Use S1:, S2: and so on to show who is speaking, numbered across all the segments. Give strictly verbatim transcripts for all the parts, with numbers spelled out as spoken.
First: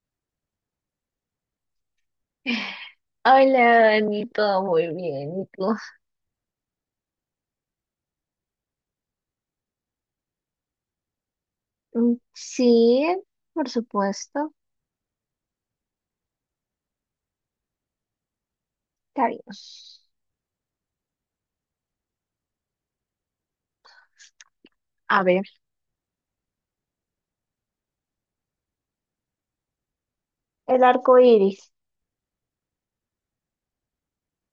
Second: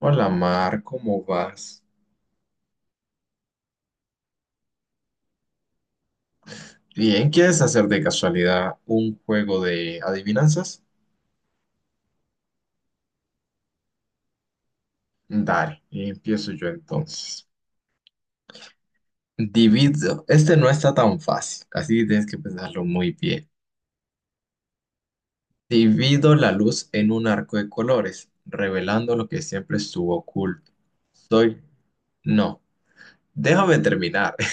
S1: Hola Mar, ¿cómo vas?
S2: Hola, Dani, todo muy bien. ¿Y tú?
S1: Bien, ¿quieres hacer de casualidad un juego de adivinanzas?
S2: Mm, Sí, por supuesto.
S1: Dale, empiezo yo entonces.
S2: Cariños.
S1: Divido, este no está tan fácil, así que tienes que pensarlo muy bien.
S2: A ver,
S1: Divido la luz en un arco de colores, revelando lo que siempre estuvo oculto.
S2: el arco
S1: Soy,
S2: iris.
S1: no, déjame terminar.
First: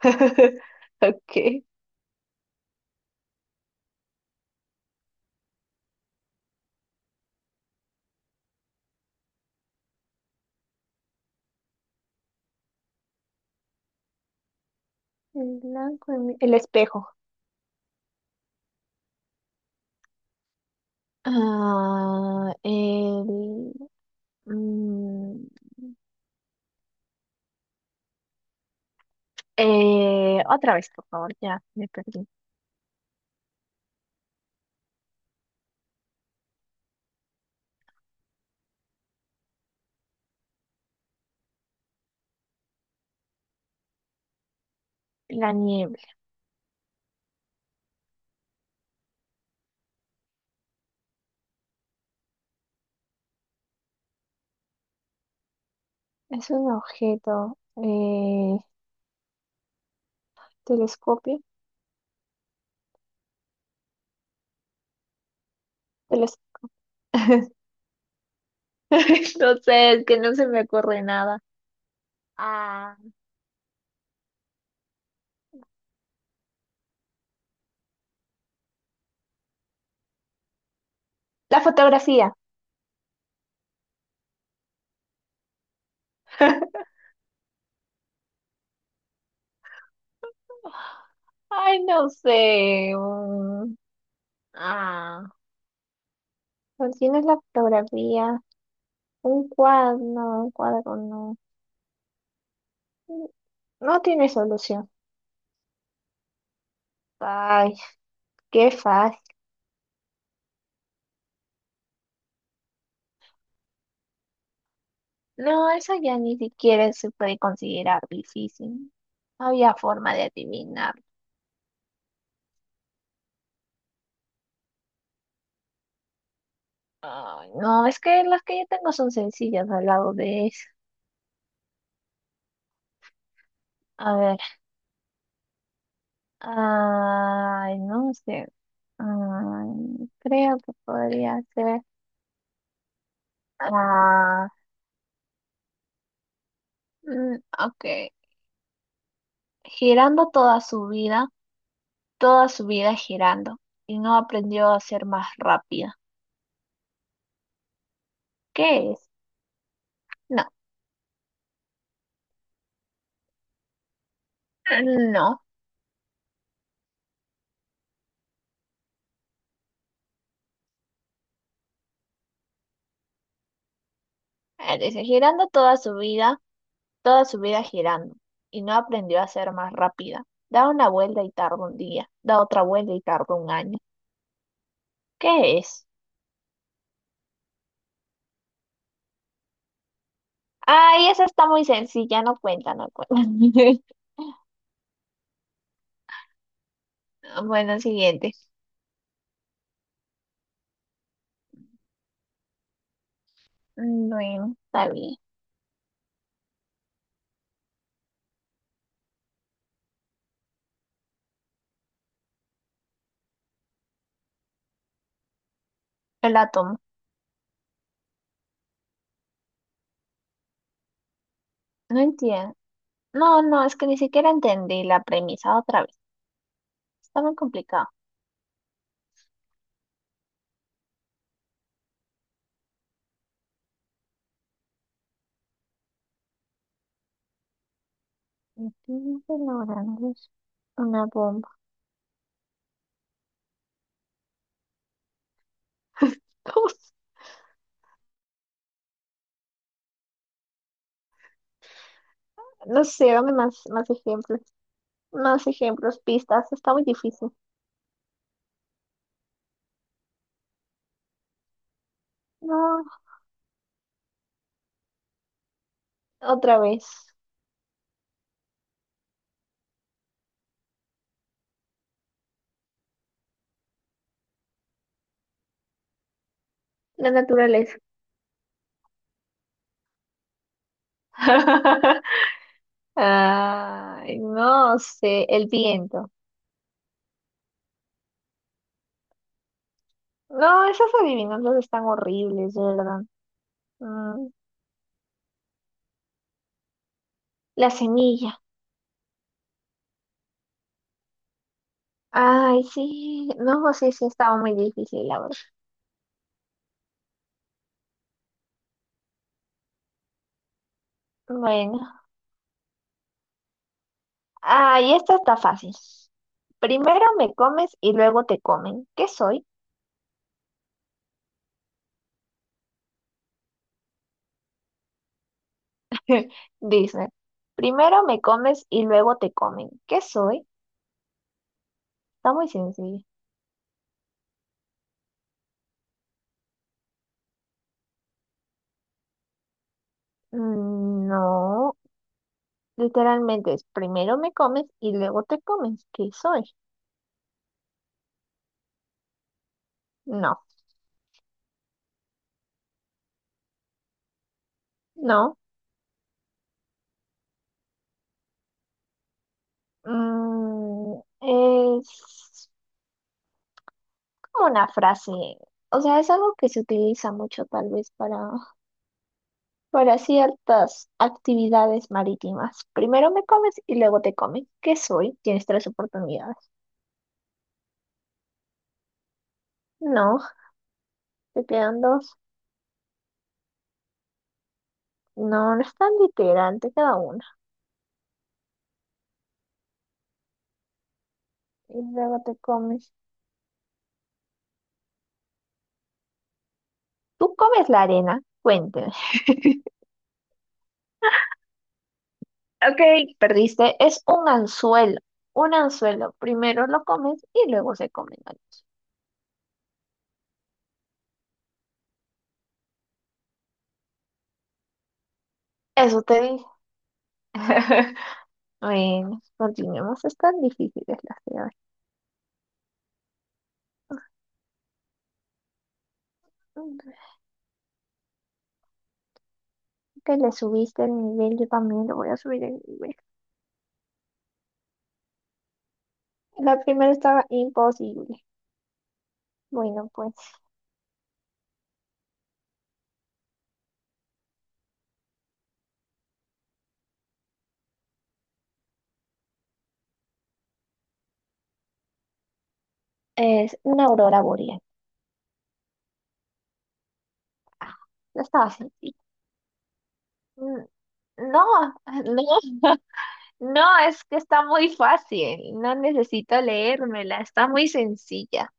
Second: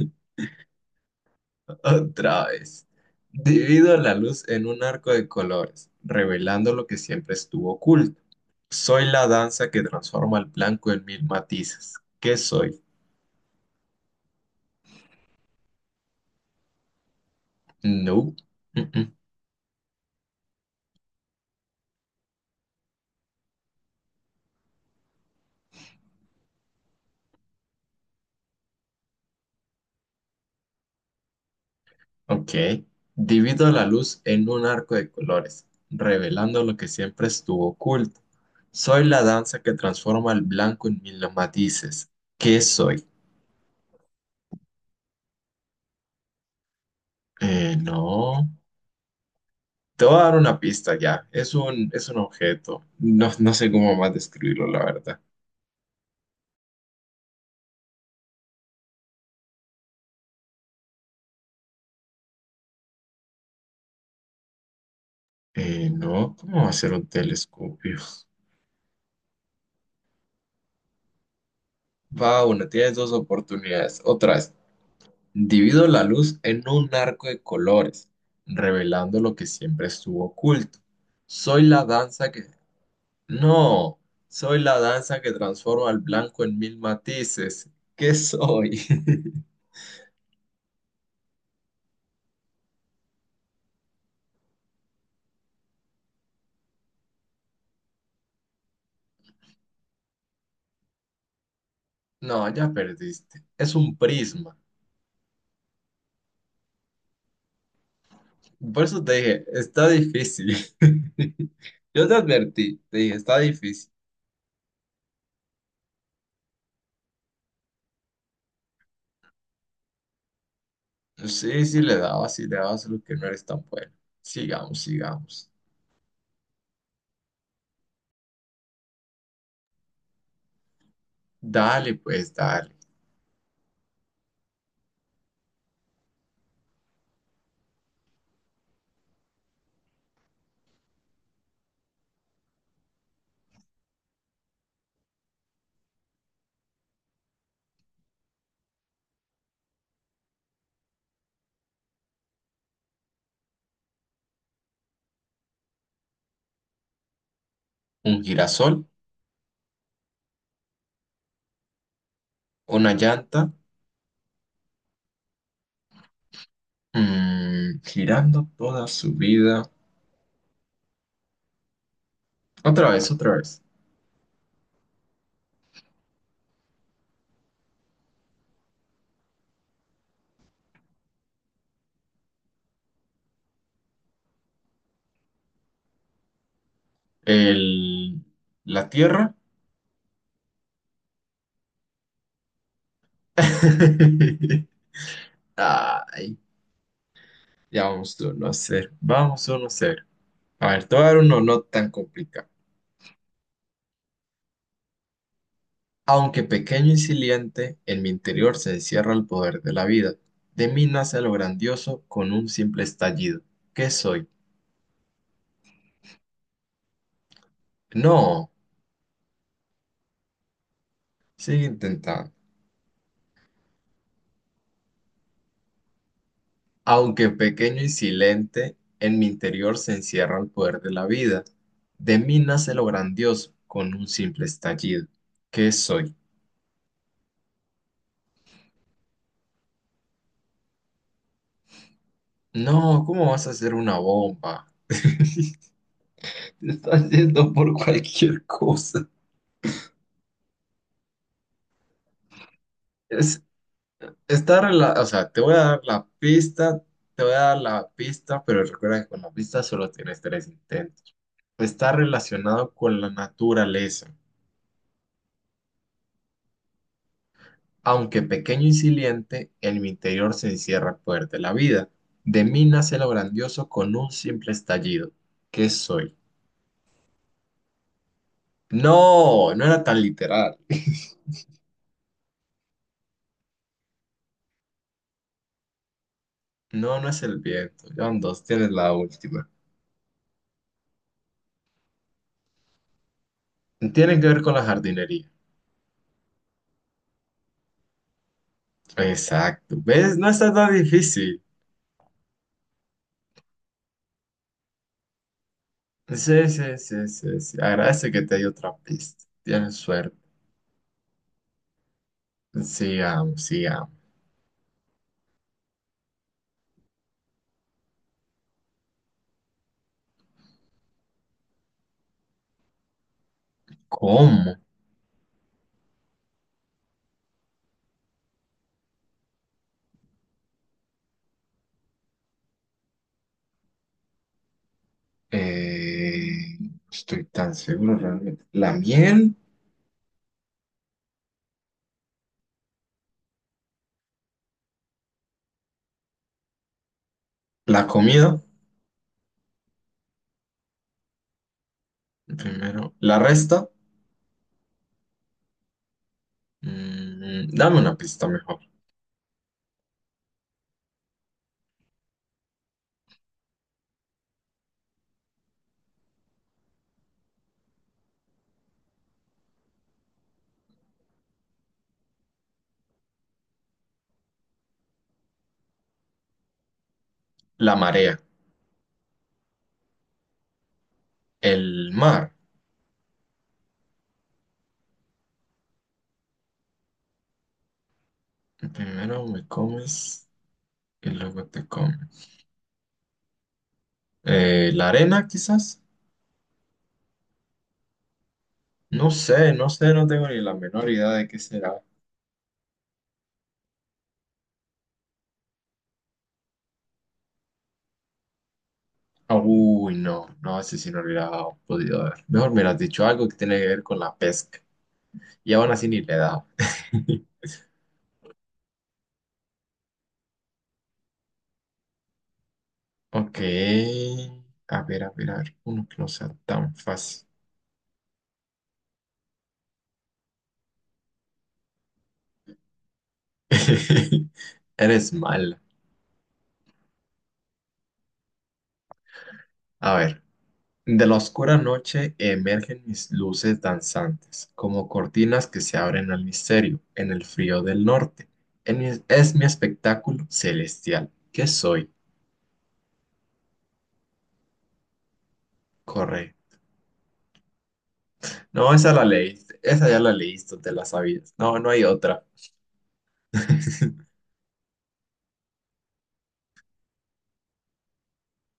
S2: Ok.
S1: Otra vez. Divido la luz en un arco de colores, revelando lo que siempre estuvo oculto. Soy la danza que transforma el blanco en mil matices. ¿Qué soy?
S2: El blanco, en mi- el espejo.
S1: No. Mm-mm.
S2: Ah, el, mm, eh, otra vez, por favor, ya me perdí.
S1: Ok. Divido la luz en un arco de colores, revelando lo que siempre estuvo oculto. Soy la danza que transforma el blanco en mil matices. ¿Qué soy?
S2: La niebla.
S1: Eh, no. Te voy a dar una pista ya. Es un, es un objeto. No, no sé cómo más describirlo, la verdad.
S2: Es un objeto. Eh, telescopio.
S1: Eh, no,
S2: teles-
S1: ¿cómo va a ser un telescopio?
S2: No sé, es que no se me ocurre nada.
S1: Va, una, tienes
S2: Ah,
S1: dos oportunidades. Otras, divido la luz en un arco de colores, revelando lo que siempre estuvo oculto.
S2: la
S1: Soy la danza
S2: fotografía.
S1: que... No, soy la danza que transforma al blanco en mil matices. ¿Qué soy?
S2: Ay, no sé. mm, Ah, ¿cuál tienes la fotografía? Un cuadro, no, un cuadro no.
S1: No, ya perdiste. Es un
S2: No tiene
S1: prisma.
S2: solución. Ay, qué
S1: Por eso te
S2: fácil.
S1: dije, está difícil. Yo te advertí, te dije, está difícil.
S2: No, eso ya ni siquiera se puede considerar difícil. No había forma de adivinar.
S1: Sí, sí le daba, sí le daba, solo que no eres tan bueno. Sigamos, sigamos.
S2: Ay, no, es que las que yo tengo son sencillas al lado de eso.
S1: Dale, pues, dale.
S2: A ver. Ay, no sé. Ay, creo que podría ser. Ah, mm, ok. Girando toda su vida, toda su vida girando, y no aprendió a ser más rápida.
S1: Un girasol,
S2: ¿Qué es? No,
S1: una llanta,
S2: no.
S1: mm, girando toda su vida. Otra vez, otra vez.
S2: Eh, Dice, girando toda su vida, toda su vida girando, y no aprendió a ser más rápida. Da una vuelta y tarda un día, da otra vuelta y tarda un año. ¿Qué es?
S1: El, la tierra.
S2: Ay, esa está muy sencilla, no cuenta, no cuenta.
S1: Ay,
S2: Bueno,
S1: ya vamos
S2: siguiente.
S1: uno a cero. Vamos uno a cero. A ver, te voy a dar uno no tan complicado.
S2: Mm, Bueno, está bien.
S1: Aunque pequeño y silente, en mi interior se encierra el poder de la vida. De mí nace lo grandioso con un simple estallido. ¿Qué soy?
S2: Yo la tomo.
S1: No, sigue
S2: No
S1: intentando.
S2: entiendo. No, no, es que ni siquiera entendí la premisa otra vez. Está
S1: Aunque
S2: muy
S1: pequeño y
S2: complicado.
S1: silente, en mi interior se encierra el poder de la vida. De mí nace lo grandioso con un simple estallido. ¿Qué soy?
S2: Estoy elaborando una bomba.
S1: No, ¿cómo vas a hacer una bomba? Te estás yendo por cualquier cosa.
S2: No sé, dame
S1: Es,
S2: más, más ejemplos.
S1: Está rela- o sea, te
S2: Más
S1: voy a dar
S2: ejemplos,
S1: la
S2: pistas. Está
S1: pista,
S2: muy
S1: te
S2: difícil.
S1: voy a dar la pista, pero recuerda que con la pista solo tienes tres intentos. Está relacionado
S2: No,
S1: con la naturaleza.
S2: otra vez.
S1: Aunque pequeño y silente, en mi interior se encierra el poder de la vida. De mí nace lo grandioso con un simple estallido. ¿Qué soy?
S2: La naturaleza.
S1: No, no era tan literal.
S2: Ay, no sé, el viento.
S1: No, no es el viento. John dos, tienes la última.
S2: No, esas adivinanzas están horribles, de verdad.
S1: Tiene que
S2: Mm,
S1: ver con la jardinería.
S2: la semilla.
S1: Exacto. ¿Ves? No está tan difícil.
S2: Ay, sí. No, sí, sí, estaba muy difícil, la verdad.
S1: Sí, sí, sí, sí, sí. Agradece que te di otra pista. Tienes suerte.
S2: Bueno.
S1: Sigamos, sigamos.
S2: Ah, y esta está fácil. Primero me comes y luego te comen. ¿Qué soy?
S1: ¿Cómo?
S2: Dice. Primero me comes y luego te comen. ¿Qué soy? Está muy sencillo.
S1: Eh, no estoy tan seguro realmente. ¿La miel?
S2: Mm, No, literalmente es primero me comes y luego te comes. ¿Qué soy?
S1: ¿La comida?
S2: No,
S1: Primero. ¿La resta?
S2: no.
S1: Mm, dame una pista mejor.
S2: Mm, es como una frase. O sea, es algo que se utiliza mucho tal vez para para ciertas actividades marítimas. Primero me comes y luego te comen. ¿Qué soy? Tienes tres oportunidades.
S1: La marea.
S2: No, te quedan
S1: El
S2: dos.
S1: mar.
S2: No, no es tan literal, te queda una.
S1: Primero me comes y luego te
S2: Y luego
S1: comes.
S2: te comes.
S1: Eh, ¿la arena quizás?
S2: ¿Tú comes la arena? Cuénteme.
S1: No sé, no sé, no tengo ni la menor idea de qué será.
S2: Ok, perdiste. Es un anzuelo. Un anzuelo. Primero lo comes y luego se comen.
S1: Uy, no, no, ese sí no lo hubiera podido ver. Mejor me hubieras dicho algo que tiene que ver con la pesca. Y aún así ni
S2: Eso
S1: le he
S2: te dije.
S1: dado.
S2: Bueno, continuemos. Están difíciles las de
S1: Ok. A ver, a ver, a ver. Uno que no sea tan
S2: hoy.
S1: fácil.
S2: Que le subiste el nivel, yo también le voy a subir el nivel.
S1: Eres mala.
S2: La primera estaba imposible. Bueno,
S1: A
S2: pues
S1: ver. De la oscura noche emergen mis luces danzantes, como cortinas que se abren al misterio, en el frío del norte. En mi- es mi espectáculo celestial. ¿Qué soy?
S2: es una aurora boreal.
S1: Corre.
S2: Ah, no estaba
S1: No, esa
S2: sencilla.
S1: la leíste, esa ya la leíste,
S2: Mm,
S1: te la sabías. No, no
S2: No,
S1: hay otra.
S2: no, no, es que está muy fácil. No necesito leérmela, está muy sencilla.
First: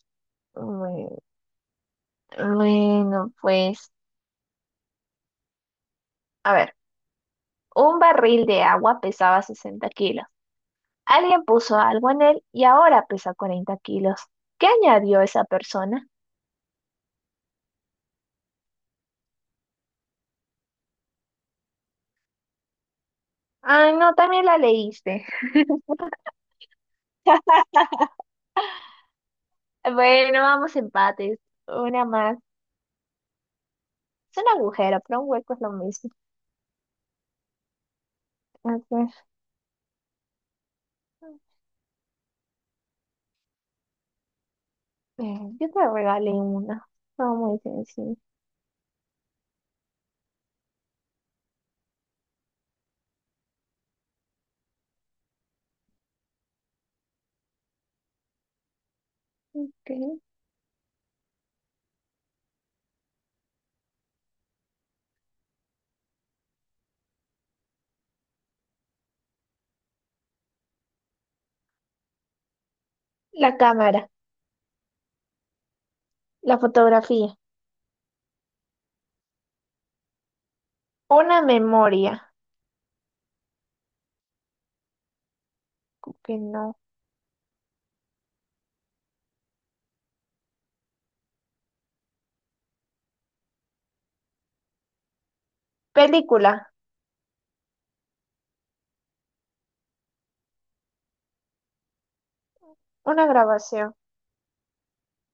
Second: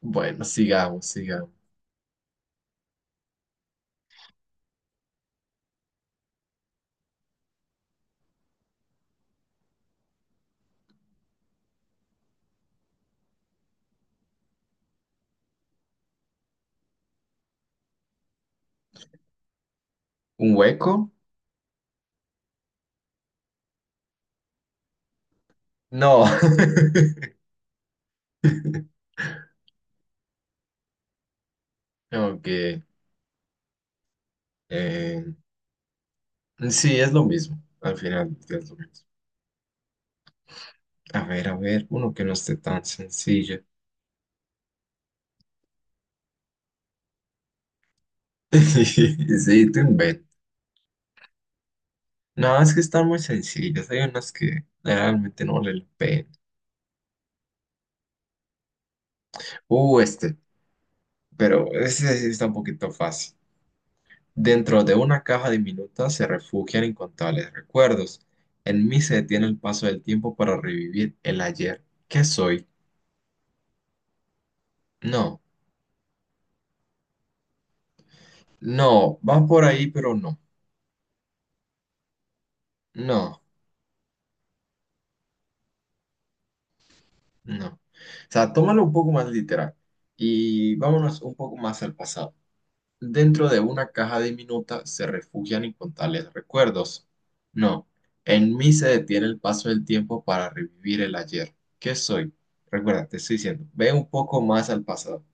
S1: Bueno, sigamos,
S2: Bueno,
S1: sigamos.
S2: bueno, pues, a ver, un barril de agua pesaba sesenta kilos. Alguien puso algo en él y ahora pesa cuarenta kilos. ¿Qué añadió esa persona?
S1: ¿Un hueco?
S2: Ah, no, también la leíste.
S1: No.
S2: Bueno, vamos empates. Una más.
S1: Aunque,
S2: Es un agujero, pero
S1: eh,
S2: un hueco es lo mismo.
S1: sí, es lo mismo. Al final es lo
S2: A
S1: mismo.
S2: ver,
S1: A ver, a ver, uno que no esté tan sencillo.
S2: eh, yo te regalé una. No, muy sencillo.
S1: Sí, te inventas. No, es que están muy sencillas. Hay unas que realmente no valen la pena.
S2: Ok.
S1: Uh, este. Pero ese sí está un poquito fácil. Dentro de una caja diminuta se refugian incontables recuerdos. En mí se detiene el paso del tiempo para revivir el ayer. ¿Qué soy?
S2: La cámara,
S1: No,
S2: la fotografía,
S1: no, va por ahí, pero no,
S2: una memoria,
S1: no,
S2: que no.
S1: no. O sea, tómalo un poco más literal y vámonos un poco más al pasado. Dentro de una caja diminuta se refugian incontables
S2: Película,
S1: recuerdos. No, en mí se detiene el paso del tiempo para revivir el ayer. ¿Qué soy? Recuerda, te
S2: una
S1: estoy diciendo, ve
S2: grabación,
S1: un poco más al pasado.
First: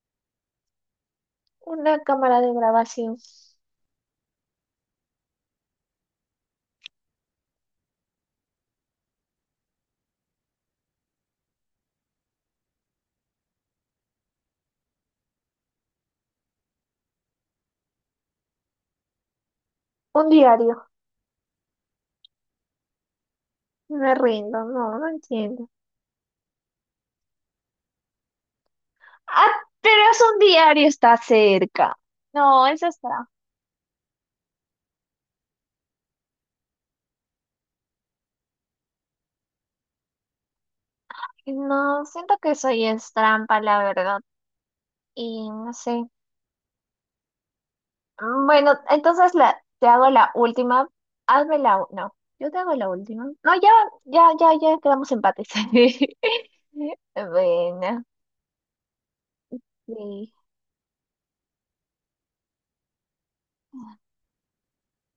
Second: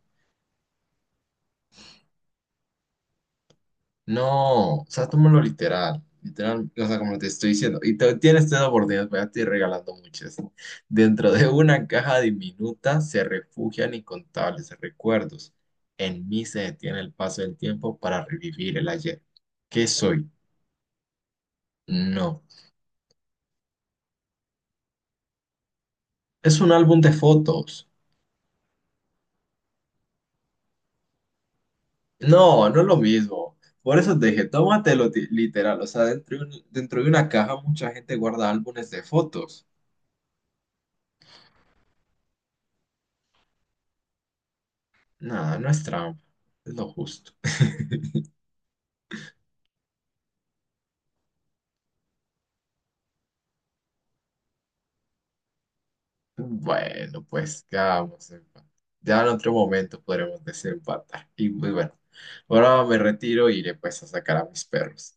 S2: una cámara de grabación,
S1: No, o sea, tómalo literal. Literal, o sea, como te estoy diciendo. Y te- tienes tres oportunidades, voy a estoy regalando muchas. ¿No? Dentro de una caja diminuta se refugian incontables recuerdos. En mí se detiene el paso del tiempo para revivir el ayer. ¿Qué soy?
S2: un diario.
S1: No.
S2: Me rindo, no, no entiendo.
S1: Es un álbum de fotos.
S2: Ah, pero es un diario, está cerca. No,
S1: No, no es
S2: eso
S1: lo
S2: es trampa.
S1: mismo. Por eso te dije, tómatelo ti- literal. O sea, dentro de un- dentro de una caja mucha gente guarda álbumes de fotos.
S2: No, siento que soy es trampa, la verdad. Y
S1: Nada, no
S2: no
S1: es
S2: sé.
S1: trampa. Es lo justo.
S2: Mm, Bueno, entonces la, te hago la última. Hazme la... u- No, yo te hago la última. No, ya, ya, ya, ya quedamos empates.
S1: Bueno, pues ya
S2: Bueno,
S1: vamos a ya en otro momento
S2: sí.
S1: podremos desempatar. Y pues bueno, ahora me retiro y iré pues a sacar a mis perros.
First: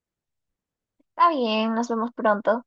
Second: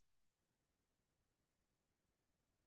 S2: Está bien, nos vemos pronto.